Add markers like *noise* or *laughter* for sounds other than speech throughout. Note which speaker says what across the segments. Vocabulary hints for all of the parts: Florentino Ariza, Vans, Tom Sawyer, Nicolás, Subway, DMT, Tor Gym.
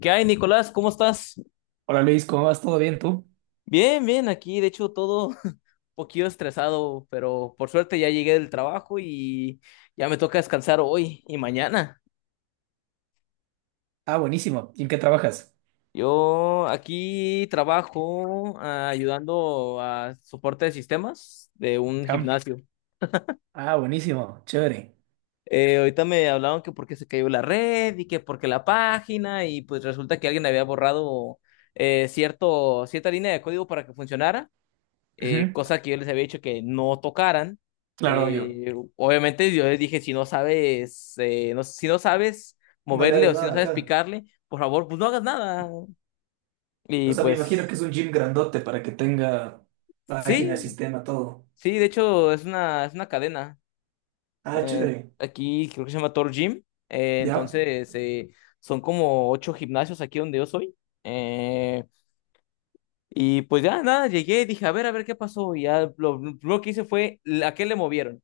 Speaker 1: ¿Qué hay, Nicolás? ¿Cómo estás?
Speaker 2: Hola Luis, ¿cómo vas? ¿Todo bien tú?
Speaker 1: Bien, bien, aquí de hecho todo *laughs* un poquito estresado, pero por suerte ya llegué del trabajo y ya me toca descansar hoy y mañana.
Speaker 2: Ah, buenísimo. ¿Y en qué trabajas?
Speaker 1: Yo aquí trabajo ayudando a soporte de sistemas de un
Speaker 2: Ya.
Speaker 1: gimnasio.
Speaker 2: Ah, buenísimo. Chévere.
Speaker 1: Ahorita me hablaron que porque se cayó la red y que porque la página y pues resulta que alguien había borrado cierta línea de código para que funcionara,
Speaker 2: Ujú.
Speaker 1: cosa que yo les había dicho que no tocaran.
Speaker 2: Claro, obvio.
Speaker 1: Obviamente yo les dije, si no sabes, si no sabes
Speaker 2: No le
Speaker 1: moverle
Speaker 2: hagas
Speaker 1: o si no
Speaker 2: nada,
Speaker 1: sabes
Speaker 2: ajá.
Speaker 1: picarle, por favor, pues no hagas nada.
Speaker 2: O
Speaker 1: Y
Speaker 2: sea, me imagino
Speaker 1: pues
Speaker 2: que es un gym grandote para que tenga página,
Speaker 1: sí,
Speaker 2: sistema, todo.
Speaker 1: sí, de hecho es es una cadena.
Speaker 2: Ah, chévere.
Speaker 1: Aquí creo que se llama Tor Gym. Eh,
Speaker 2: Ya.
Speaker 1: entonces eh, son como 8 gimnasios aquí donde yo soy. eh, Y pues ya nada, llegué y dije, a ver qué pasó. Y ya lo primero que hice fue, ¿a qué le movieron?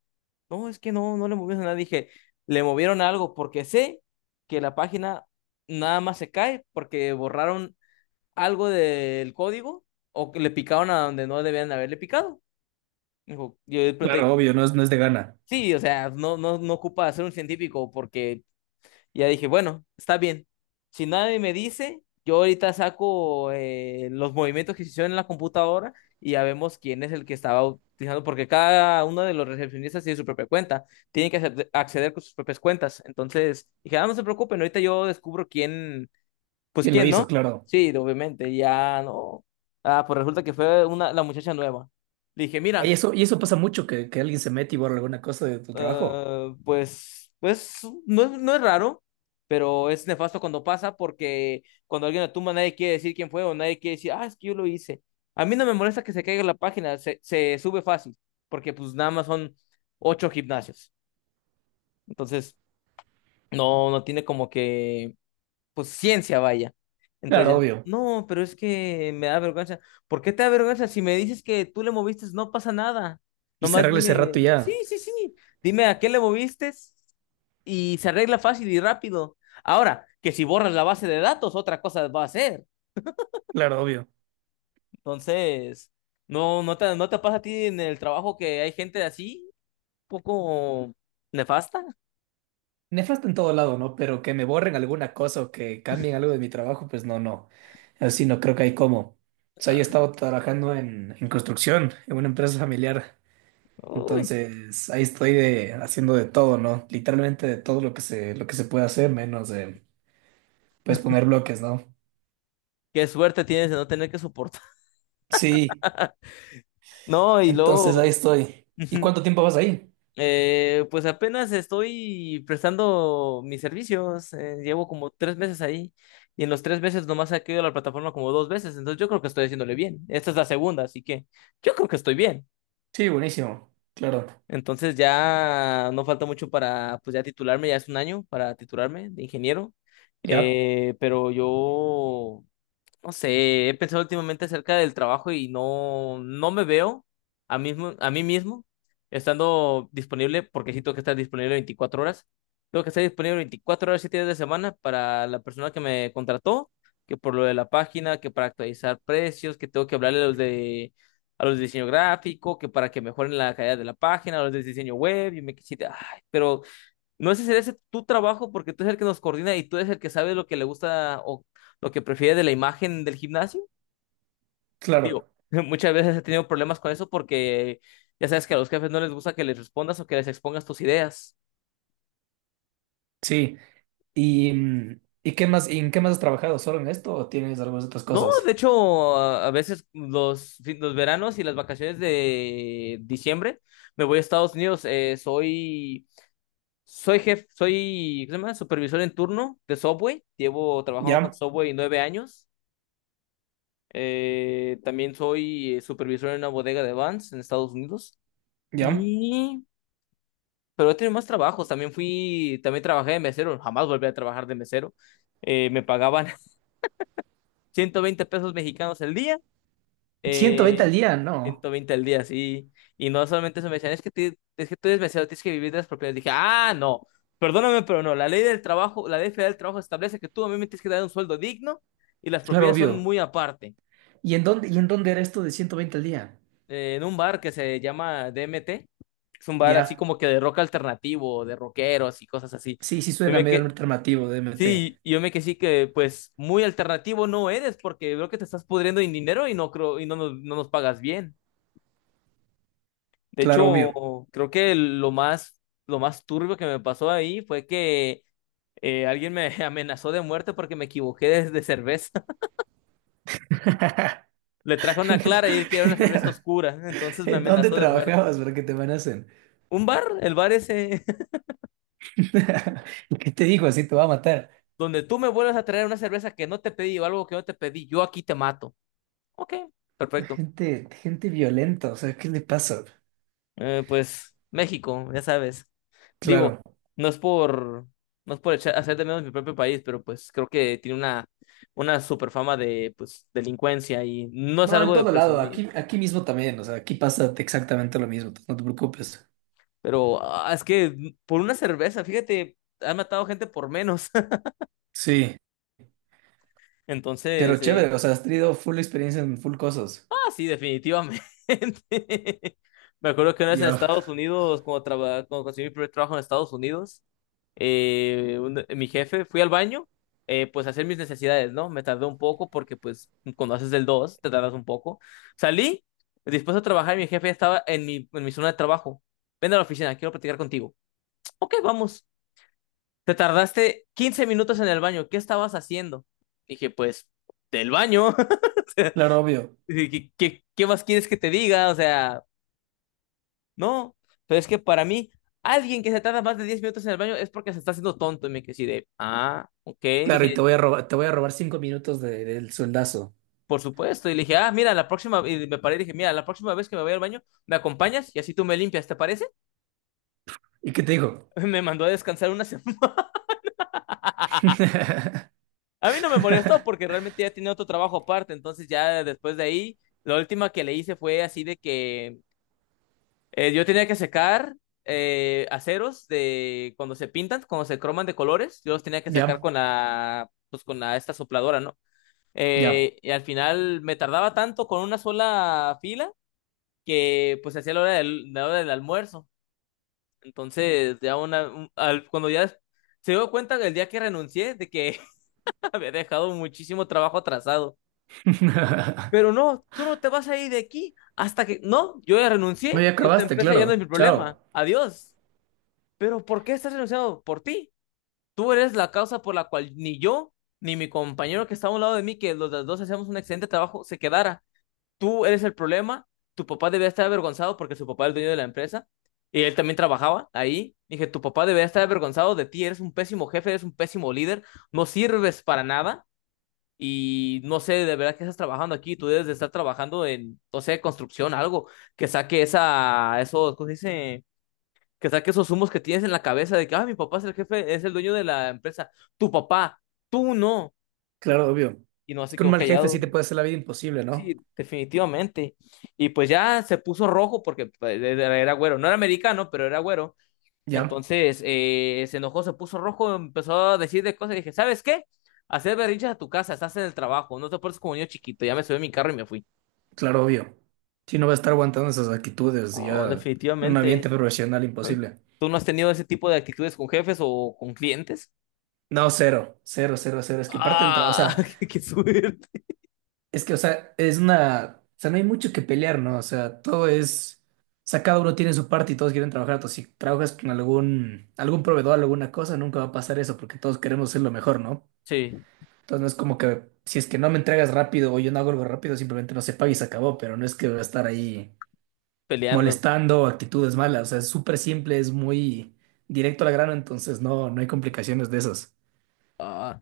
Speaker 1: No, es que no le movieron nada. Dije, le movieron algo porque sé que la página nada más se cae porque borraron algo del código o que le picaron a donde no debían haberle picado. Dijo, yo le pregunté,
Speaker 2: Claro, obvio, no es de gana.
Speaker 1: sí, o sea, no ocupa ser un científico porque, y ya dije, bueno, está bien. Si nadie me dice, yo ahorita saco los movimientos que se hicieron en la computadora y ya vemos quién es el que estaba utilizando, porque cada uno de los recepcionistas tiene su propia cuenta, tiene que acceder con sus propias cuentas. Entonces, dije, ah, no se preocupen, ahorita yo descubro quién, pues
Speaker 2: ¿Quién lo
Speaker 1: quién,
Speaker 2: hizo?
Speaker 1: ¿no?
Speaker 2: Claro.
Speaker 1: Sí, obviamente, ya no. Ah, pues resulta que la muchacha nueva. Le dije, mira.
Speaker 2: Y eso pasa mucho, que alguien se mete y borra alguna cosa de tu trabajo.
Speaker 1: Eh, pues, pues no, no es raro, pero es nefasto cuando pasa porque cuando alguien la tumba nadie quiere decir quién fue o nadie quiere decir, ah, es que yo lo hice. A mí no me molesta que se caiga la página, se sube fácil, porque pues nada más son 8 gimnasios. Entonces, no tiene como que pues ciencia, vaya. Entonces
Speaker 2: Claro,
Speaker 1: ya,
Speaker 2: obvio.
Speaker 1: no, pero es que me da vergüenza. ¿Por qué te da vergüenza? Si me dices que tú le moviste, no pasa nada.
Speaker 2: Y se
Speaker 1: Nomás
Speaker 2: arregla ese
Speaker 1: dime,
Speaker 2: rato y
Speaker 1: sí,
Speaker 2: ya.
Speaker 1: sí, sí, dime a qué le moviste y se arregla fácil y rápido. Ahora, que si borras la base de datos, otra cosa va a ser.
Speaker 2: Claro, obvio.
Speaker 1: Entonces, no te pasa a ti en el trabajo que hay gente así, poco nefasta.
Speaker 2: Nefasto en todo lado, ¿no? Pero que me borren alguna cosa o que cambien algo de mi trabajo, pues no, no. Así no creo que hay cómo. O sea, yo he estado trabajando en construcción, en una empresa familiar.
Speaker 1: Uy,
Speaker 2: Entonces, ahí estoy de, haciendo de todo, ¿no? Literalmente de todo lo que se puede hacer, menos de, pues, poner bloques, ¿no?
Speaker 1: qué suerte tienes de no tener que soportar. *laughs*
Speaker 2: Sí,
Speaker 1: No, y
Speaker 2: entonces
Speaker 1: luego.
Speaker 2: ahí estoy. ¿Y
Speaker 1: *laughs*
Speaker 2: cuánto tiempo vas ahí?
Speaker 1: Pues apenas estoy prestando mis servicios. Llevo como 3 meses ahí y en los 3 meses nomás he caído a la plataforma como 2 veces. Entonces yo creo que estoy haciéndole bien. Esta es la segunda, así que yo creo que estoy bien.
Speaker 2: Sí, buenísimo. Claro.
Speaker 1: Entonces ya no falta mucho para, pues ya titularme, ya es 1 año para titularme de ingeniero.
Speaker 2: Ya,
Speaker 1: Pero yo no sé, he pensado últimamente acerca del trabajo y no, no me veo a mí mismo estando disponible, porque sí tengo que estar disponible 24 horas. Tengo que estar disponible 24 horas, 7 días de semana para la persona que me contrató, que por lo de la página, que para actualizar precios, que tengo que hablarle a a los de diseño gráfico, que para que mejoren la calidad de la página, a los de diseño web, y me quisiera, ay, pero no sé si es tu trabajo porque tú eres el que nos coordina y tú eres el que sabe lo que le gusta o lo que prefiere de la imagen del gimnasio. Digo,
Speaker 2: claro.
Speaker 1: *laughs* muchas veces he tenido problemas con eso porque ya sabes que a los jefes no les gusta que les respondas o que les expongas tus ideas.
Speaker 2: Sí. ¿Y, y qué más, y en qué más has trabajado? ¿Solo en esto o tienes algunas otras
Speaker 1: No, de
Speaker 2: cosas?
Speaker 1: hecho, a veces los veranos y las vacaciones de diciembre me voy a Estados Unidos. Soy jefe, soy, ¿cómo se llama? Supervisor en turno de Subway. Llevo trabajando con
Speaker 2: Ya,
Speaker 1: Subway 9 años. También soy supervisor en una bodega de Vans en Estados Unidos.
Speaker 2: ya.
Speaker 1: Y... Pero he tenido más trabajos. También fui, también trabajé de mesero. Jamás volví a trabajar de mesero. Me pagaban *laughs* 120 pesos mexicanos el día.
Speaker 2: Ciento veinte al
Speaker 1: Eh,
Speaker 2: día, no.
Speaker 1: 120 al día, sí. Y no solamente eso, me decían, es que tú eres mesero, tienes que vivir de las propiedades. Dije, ah, no, perdóname, pero no. La ley del trabajo, la ley federal del trabajo establece que tú a mí me tienes que dar un sueldo digno y las
Speaker 2: Claro,
Speaker 1: propinas son
Speaker 2: obvio.
Speaker 1: muy aparte.
Speaker 2: Y en dónde era esto de 120 al día?
Speaker 1: En un bar que se llama DMT. Es un bar así
Speaker 2: Ya.
Speaker 1: como que de rock alternativo, de rockeros y cosas así.
Speaker 2: Sí, sí
Speaker 1: Yo
Speaker 2: suena
Speaker 1: me
Speaker 2: medio
Speaker 1: que...
Speaker 2: alternativo de
Speaker 1: Sí,
Speaker 2: MT.
Speaker 1: y yo me que sí que pues muy alternativo no eres porque veo que te estás pudriendo en dinero y no creo y no nos pagas bien. De
Speaker 2: Claro,
Speaker 1: hecho,
Speaker 2: obvio.
Speaker 1: creo que lo más turbio que me pasó ahí fue que alguien me *laughs* amenazó de muerte porque me equivoqué de cerveza.
Speaker 2: *laughs*
Speaker 1: *laughs* Le traje una clara y él quería una cerveza oscura, entonces me
Speaker 2: ¿En dónde
Speaker 1: amenazó de muerte.
Speaker 2: trabajabas para que te amenacen?
Speaker 1: Un bar, el bar ese
Speaker 2: *laughs* ¿Qué te digo? Así te va a matar.
Speaker 1: donde tú me vuelvas a traer una cerveza que no te pedí o algo que no te pedí, yo aquí te mato. Ok, perfecto.
Speaker 2: Gente, gente violenta, o sea, ¿qué le pasa?
Speaker 1: Pues México, ya sabes. Digo,
Speaker 2: Claro.
Speaker 1: no es por, no es por hacer de menos mi propio país, pero pues creo que tiene una super fama de pues, delincuencia y no es
Speaker 2: No, en
Speaker 1: algo de
Speaker 2: todo lado,
Speaker 1: presumir.
Speaker 2: aquí, aquí mismo también, o sea, aquí pasa exactamente lo mismo, no te preocupes.
Speaker 1: Pero ah, es que por una cerveza, fíjate, han matado gente por menos.
Speaker 2: Sí,
Speaker 1: *laughs* Entonces,
Speaker 2: pero chévere, o sea, has tenido full experiencia en full cosas.
Speaker 1: Ah, sí, definitivamente. *laughs* Me acuerdo que una vez en
Speaker 2: Ya.
Speaker 1: Estados Unidos, cuando conseguí mi primer trabajo en Estados Unidos, mi jefe, fui al baño, pues a hacer mis necesidades, ¿no? Me tardé un poco porque pues cuando haces el 2 te tardas un poco. Salí, dispuesto a trabajar y mi jefe ya estaba en mi zona de trabajo. Ven a la oficina, quiero platicar contigo. Ok, vamos. Te tardaste 15 minutos en el baño, ¿qué estabas haciendo? Dije, pues, del baño. *laughs*
Speaker 2: Claro, obvio.
Speaker 1: Sí, ¿qué, qué más quieres que te diga? O sea, no, pero es que para mí, alguien que se tarda más de 10 minutos en el baño es porque se está haciendo tonto. Y me quedé así de, ah, ok,
Speaker 2: Claro, y
Speaker 1: dije,
Speaker 2: te voy a robar, te voy a robar cinco minutos de- del sueldazo.
Speaker 1: por supuesto. Y le dije, ah, mira, la próxima, y me paré y dije, mira, la próxima vez que me vaya al baño, me acompañas y así tú me limpias, ¿te parece?
Speaker 2: ¿Y qué te digo?
Speaker 1: *laughs* Me mandó a descansar una semana. *laughs*
Speaker 2: *laughs*
Speaker 1: A mí no me molestó porque realmente ya tenía otro trabajo aparte, entonces ya después de ahí, la última que le hice fue así de que yo tenía que secar aceros de cuando se pintan, cuando se croman de colores, yo los tenía que secar
Speaker 2: Ya,
Speaker 1: con la, pues con la, esta sopladora, ¿no?
Speaker 2: ya.
Speaker 1: Y al final me tardaba tanto con una sola fila que pues hacía la hora del almuerzo. Entonces, ya cuando ya se dio cuenta el día que renuncié de que *laughs* había dejado muchísimo trabajo atrasado.
Speaker 2: *laughs*
Speaker 1: Pero no, tú no te vas a ir de aquí hasta que, no, yo ya
Speaker 2: No,
Speaker 1: renuncié,
Speaker 2: ya
Speaker 1: esta
Speaker 2: acabaste,
Speaker 1: empresa ya no es
Speaker 2: claro.
Speaker 1: mi
Speaker 2: Chao.
Speaker 1: problema. Adiós. Pero ¿por qué estás renunciando? Por ti. Tú eres la causa por la cual ni yo, ni mi compañero que está a un lado de mí, que los dos hacíamos un excelente trabajo, se quedara. Tú eres el problema. Tu papá debía estar avergonzado porque su papá es el dueño de la empresa y él también trabajaba ahí. Dije, tu papá debería estar avergonzado de ti. Eres un pésimo jefe, eres un pésimo líder. No sirves para nada. Y no sé de verdad que estás trabajando aquí, tú debes de estar trabajando en, no sé, construcción, algo que saque esa, eso, ¿cómo se dice? Que saque esos humos que tienes en la cabeza de que, ah, mi papá es el jefe, es el dueño de la empresa, tu papá, tú no,
Speaker 2: Claro, obvio.
Speaker 1: y no
Speaker 2: Es
Speaker 1: se
Speaker 2: que un
Speaker 1: quedó
Speaker 2: mal jefe sí
Speaker 1: callado.
Speaker 2: te puede hacer la vida imposible, ¿no?
Speaker 1: Sí, definitivamente. Y pues ya se puso rojo porque pues, era güero, no era americano, pero era güero.
Speaker 2: Ya,
Speaker 1: Entonces se enojó, se puso rojo, empezó a decir de cosas y dije, ¿sabes qué? Hacer berrinches a tu casa, estás en el trabajo, no te portes como niño chiquito, ya me subí a mi carro y me fui.
Speaker 2: claro, obvio. Si no va a estar aguantando esas actitudes,
Speaker 1: Oh,
Speaker 2: ya en un ambiente
Speaker 1: definitivamente.
Speaker 2: profesional
Speaker 1: *laughs*
Speaker 2: imposible.
Speaker 1: ¿Tú no has tenido ese tipo de actitudes con jefes o con clientes?
Speaker 2: No, cero, cero, cero, cero. Es que parte del trabajo, o
Speaker 1: Ah,
Speaker 2: sea.
Speaker 1: *laughs* qué suerte.
Speaker 2: Es que, o sea, es una. O sea, no hay mucho que pelear, ¿no? O sea, todo es. O sea, cada uno tiene su parte y todos quieren trabajar. Entonces, si trabajas con algún, algún proveedor, alguna cosa, nunca va a pasar eso porque todos queremos ser lo mejor, ¿no?
Speaker 1: Sí,
Speaker 2: Entonces, no es como que si es que no me entregas rápido o yo no hago algo rápido, simplemente no se paga y se acabó. Pero no es que va a estar ahí
Speaker 1: peleando.
Speaker 2: molestando, actitudes malas. O sea, es súper simple, es muy directo al grano. Entonces, no, no hay complicaciones de esas.
Speaker 1: Ah,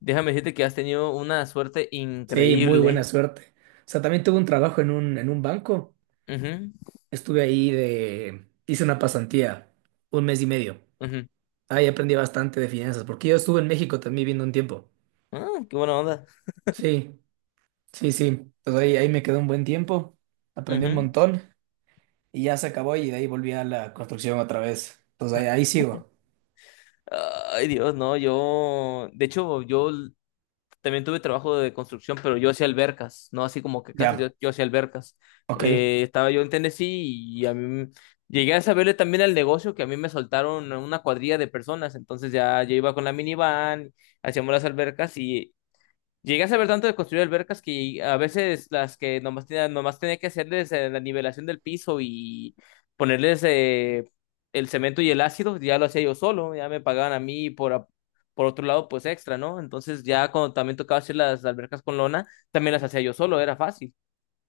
Speaker 1: déjame decirte que has tenido una suerte
Speaker 2: Sí, muy buena
Speaker 1: increíble.
Speaker 2: suerte. O sea, también tuve un trabajo en un banco.
Speaker 1: Ujú,
Speaker 2: Estuve ahí de... Hice una pasantía, un mes y medio.
Speaker 1: ujú.
Speaker 2: Ahí aprendí bastante de finanzas, porque yo estuve en México también viviendo un tiempo.
Speaker 1: Ah, qué buena onda.
Speaker 2: Sí, sí, sí. Entonces ahí, ahí me quedé un buen tiempo, aprendí un
Speaker 1: Ujú.
Speaker 2: montón y ya se acabó y de ahí volví a la construcción otra vez. Entonces ahí, ahí sigo.
Speaker 1: Ay, Dios, no, yo. De hecho, también tuve trabajo de construcción, pero yo hacía albercas, no así como que casas,
Speaker 2: Ya,
Speaker 1: yo hacía albercas.
Speaker 2: ok,
Speaker 1: Estaba yo en Tennessee y llegué a saberle también al negocio que a mí me soltaron una cuadrilla de personas, entonces ya yo iba con la minivan, hacíamos las albercas, y llegué a saber tanto de construir albercas que a veces las que nomás tenía que hacerles la nivelación del piso y ponerles el cemento y el ácido, ya lo hacía yo solo, ya me pagaban a mí por otro lado, pues extra, ¿no? Entonces ya cuando también tocaba hacer las albercas con lona, también las hacía yo solo, era fácil.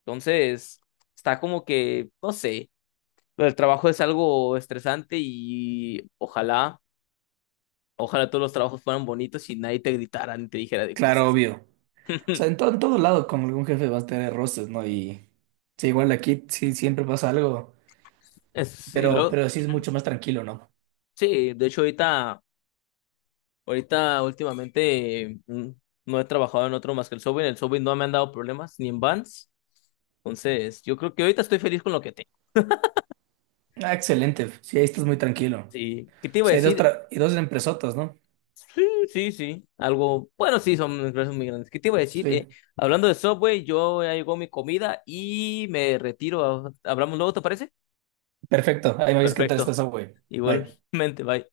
Speaker 1: Entonces, está como que, no sé, el trabajo es algo estresante y ojalá, ojalá todos los trabajos fueran bonitos y nadie te gritara ni te dijera de
Speaker 2: claro,
Speaker 1: cosas.
Speaker 2: obvio. O sea,
Speaker 1: *laughs*
Speaker 2: en todo lado con algún jefe vas a tener roces, ¿no? Y sí, igual aquí sí siempre pasa algo,
Speaker 1: Y luego...
Speaker 2: pero sí es mucho más tranquilo, ¿no?
Speaker 1: Sí, de hecho ahorita últimamente no he trabajado en otro más que el Subway. En el Subway no me han dado problemas, ni en Vans. Entonces, yo creo que ahorita estoy feliz con lo que tengo.
Speaker 2: Ah, excelente, sí, ahí estás muy tranquilo.
Speaker 1: Sí, ¿qué te iba a
Speaker 2: Sea, hay dos,
Speaker 1: decir?
Speaker 2: tra- y dos empresotas, ¿no?
Speaker 1: Sí, sí, sí. Algo, bueno, sí, son empresas muy grandes. ¿Qué te iba a decir?
Speaker 2: Sí.
Speaker 1: Hablando de Subway, yo ya llegó mi comida y me retiro. Hablamos luego, ¿te parece?
Speaker 2: Perfecto. Ahí me dices qué tal está
Speaker 1: Perfecto.
Speaker 2: esa, güey. Bye.
Speaker 1: Igualmente, bye.